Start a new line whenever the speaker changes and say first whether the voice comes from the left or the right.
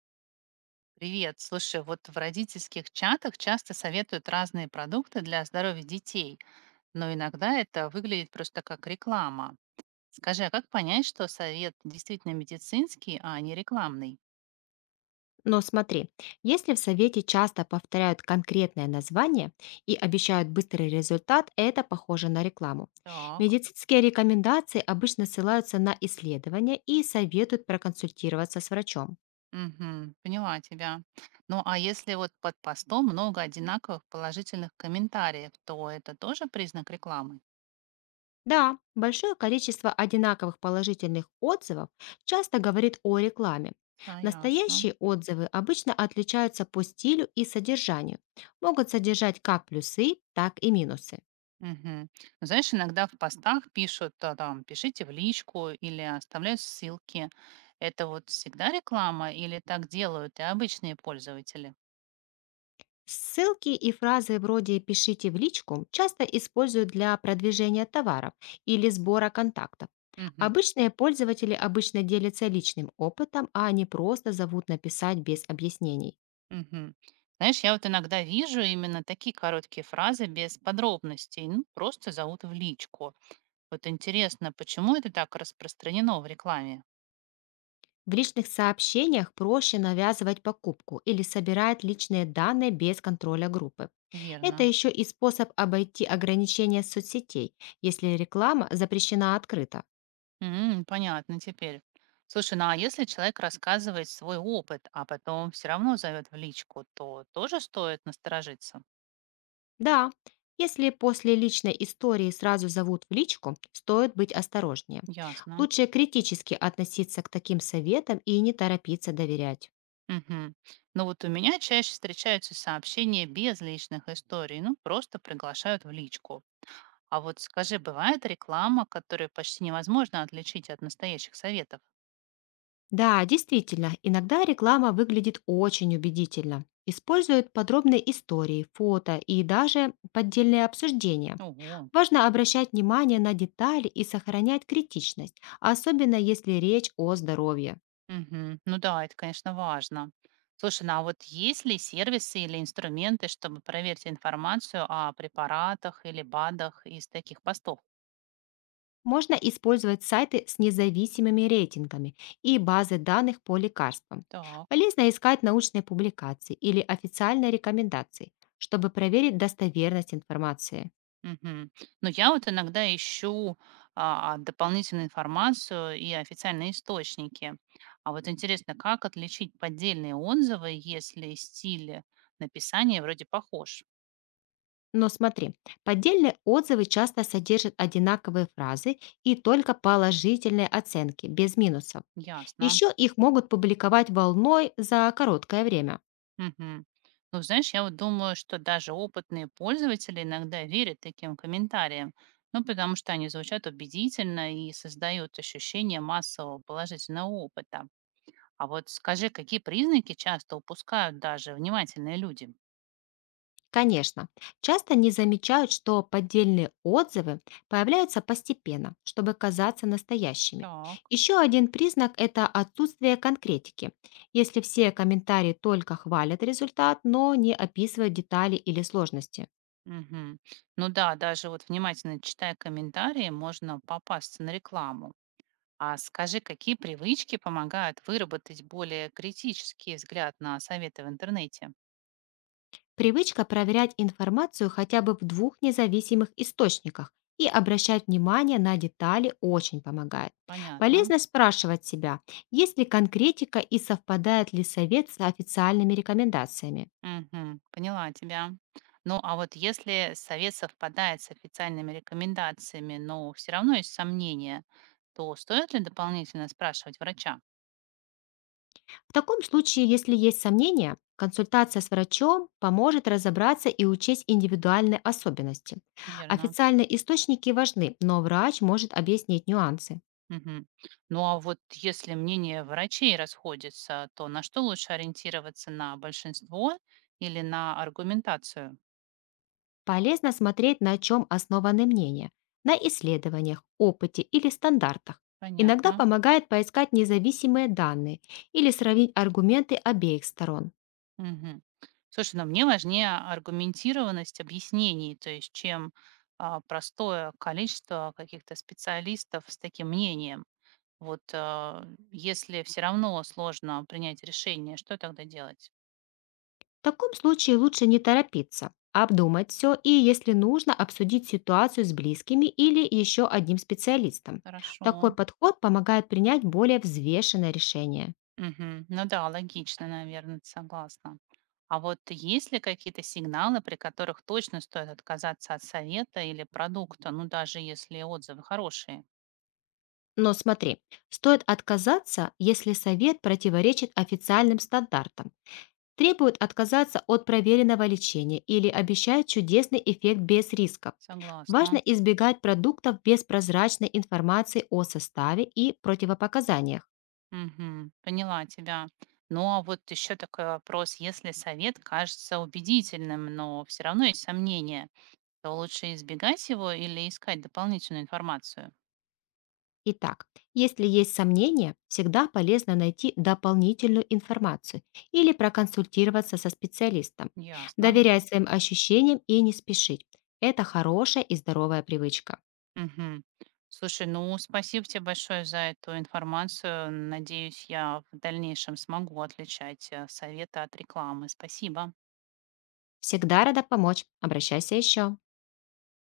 right: Привет. Слушай, вот в родительских чатах часто советуют разные продукты для здоровья детей, но иногда это выглядит просто как реклама. Скажи, а как понять, что совет действительно медицинский, а не рекламный?
left: Но смотри, если в совете часто повторяют конкретное название и обещают быстрый результат, это похоже на рекламу.
right: Так,
left: Медицинские рекомендации обычно ссылаются на исследования и советуют проконсультироваться с врачом.
right: мгм, поняла тебя. Ну а если вот под постом много одинаковых положительных комментариев, то это тоже признак рекламы?
left: Да, большое количество одинаковых положительных отзывов часто говорит о рекламе.
right: Да, ясно.
left: Настоящие отзывы обычно отличаются по стилю и содержанию, могут содержать как плюсы, так и минусы.
right: Мгм. Ну, знаешь, иногда в постах пишут, там, пишите в личку или оставляют ссылки. Это вот всегда реклама или так делают и обычные пользователи?
left: Ссылки и фразы вроде «пишите в личку» часто используют для продвижения товаров или сбора контактов.
right: Мгм.
left: Обычные пользователи обычно делятся личным опытом, а не просто зовут написать без объяснений.
right: Мгм. Знаешь, я вот иногда вижу именно такие короткие фразы без подробностей, ну, просто зовут в личку. Вот интересно, почему это так распространено в рекламе?
left: В личных сообщениях проще навязывать покупку или собирать личные данные без контроля группы. Это
right: Верно.
left: еще и способ обойти ограничения соцсетей, если реклама запрещена открыто.
right: М, понятно теперь. Слушай, ну а если человек рассказывает свой опыт, а потом все равно зовет в личку, то тоже стоит насторожиться?
left: Да, если после личной истории сразу зовут в личку, стоит быть осторожнее.
right: Ясно.
left: Лучше критически относиться к таким советам и не торопиться доверять.
right: Мгм. Но вот у меня чаще встречаются сообщения без личных историй, ну просто приглашают в личку. А вот скажи, бывает реклама, которую почти невозможно отличить от настоящих советов?
left: Да, действительно, иногда реклама выглядит очень убедительно. Используют подробные истории, фото и даже поддельные обсуждения.
right: Ого.
left: Важно обращать внимание на детали и сохранять критичность, особенно если речь о здоровье.
right: Мгм. Ну да, это, конечно, важно. Слушай, ну а вот есть ли сервисы или инструменты, чтобы проверить информацию о препаратах или БАДах из таких постов?
left: Можно использовать сайты с независимыми рейтингами и базы данных по лекарствам.
right: Так.
left: Полезно искать научные публикации или официальные рекомендации, чтобы проверить достоверность информации.
right: Мгм. Но я вот иногда ищу дополнительную информацию и официальные источники. А вот интересно, как отличить поддельные отзывы, если стиль написания вроде похож?
left: Но смотри, поддельные отзывы часто содержат одинаковые фразы и только положительные оценки, без минусов.
right: Ясно.
left: Еще их могут публиковать волной за короткое время.
right: Мгм. Ну, знаешь, я вот думаю, что даже опытные пользователи иногда верят таким комментариям, ну, потому что они звучат убедительно и создают ощущение массового положительного опыта. А вот скажи, какие признаки часто упускают даже внимательные люди?
left: Конечно, часто не замечают, что поддельные отзывы появляются постепенно, чтобы казаться настоящими.
right: Так.
left: Еще один признак– это отсутствие конкретики. Если все комментарии только хвалят результат, но не описывают детали или сложности.
right: Мгм. Ну да, даже вот внимательно читая комментарии, можно попасться на рекламу. А скажи, какие привычки помогают выработать более критический взгляд на советы в интернете?
left: Привычка проверять информацию хотя бы в двух независимых источниках и обращать внимание на детали очень помогает.
right: Понятно.
left: Полезно спрашивать себя, есть ли конкретика и совпадает ли совет с официальными рекомендациями.
right: Мгм. Поняла тебя. Ну, а вот если совет совпадает с официальными рекомендациями, но все равно есть сомнения, то стоит ли дополнительно спрашивать врача?
left: В таком случае, если есть сомнения, консультация с врачом поможет разобраться и учесть индивидуальные особенности.
right: Верно.
left: Официальные источники важны, но врач может объяснить нюансы.
right: Мгм. Ну, а вот если мнение врачей расходится, то на что лучше ориентироваться? На большинство или на аргументацию?
left: Полезно смотреть, на чем основаны мнения, на исследованиях, опыте или стандартах. Иногда
right: Понятно.
left: помогает поискать независимые данные или сравнить аргументы обеих сторон.
right: Мгм. Слушай, ну мне важнее аргументированность объяснений, то есть чем простое количество каких-то специалистов с таким мнением. Вот если все равно сложно принять решение, что тогда делать?
left: В таком случае лучше не торопиться, обдумать все и, если нужно, обсудить ситуацию с близкими или еще одним специалистом.
right: Хорошо.
left: Такой подход помогает принять более взвешенное решение.
right: Мгм. Ну да, логично, наверное, согласна. А вот есть ли какие-то сигналы, при которых точно стоит отказаться от совета или продукта, ну даже если отзывы хорошие?
left: Но смотри, стоит отказаться, если совет противоречит официальным стандартам требуют отказаться от проверенного лечения или обещают чудесный эффект без рисков.
right: Согласна.
left: Важно избегать продуктов без прозрачной информации о составе и противопоказаниях.
right: Мгм. Поняла тебя. Ну а вот еще такой вопрос. Если совет кажется убедительным, но все равно есть сомнения, то лучше избегать его или искать дополнительную информацию?
left: Итак, если есть сомнения, всегда полезно найти дополнительную информацию или проконсультироваться со специалистом.
right: Ясно.
left: Доверять своим ощущениям и не спешить. Это хорошая и здоровая привычка.
right: Мгм. Слушай, ну спасибо тебе большое за эту информацию. Надеюсь, я в дальнейшем смогу отличать советы от рекламы. Спасибо.
left: Всегда рада помочь. Обращайся еще.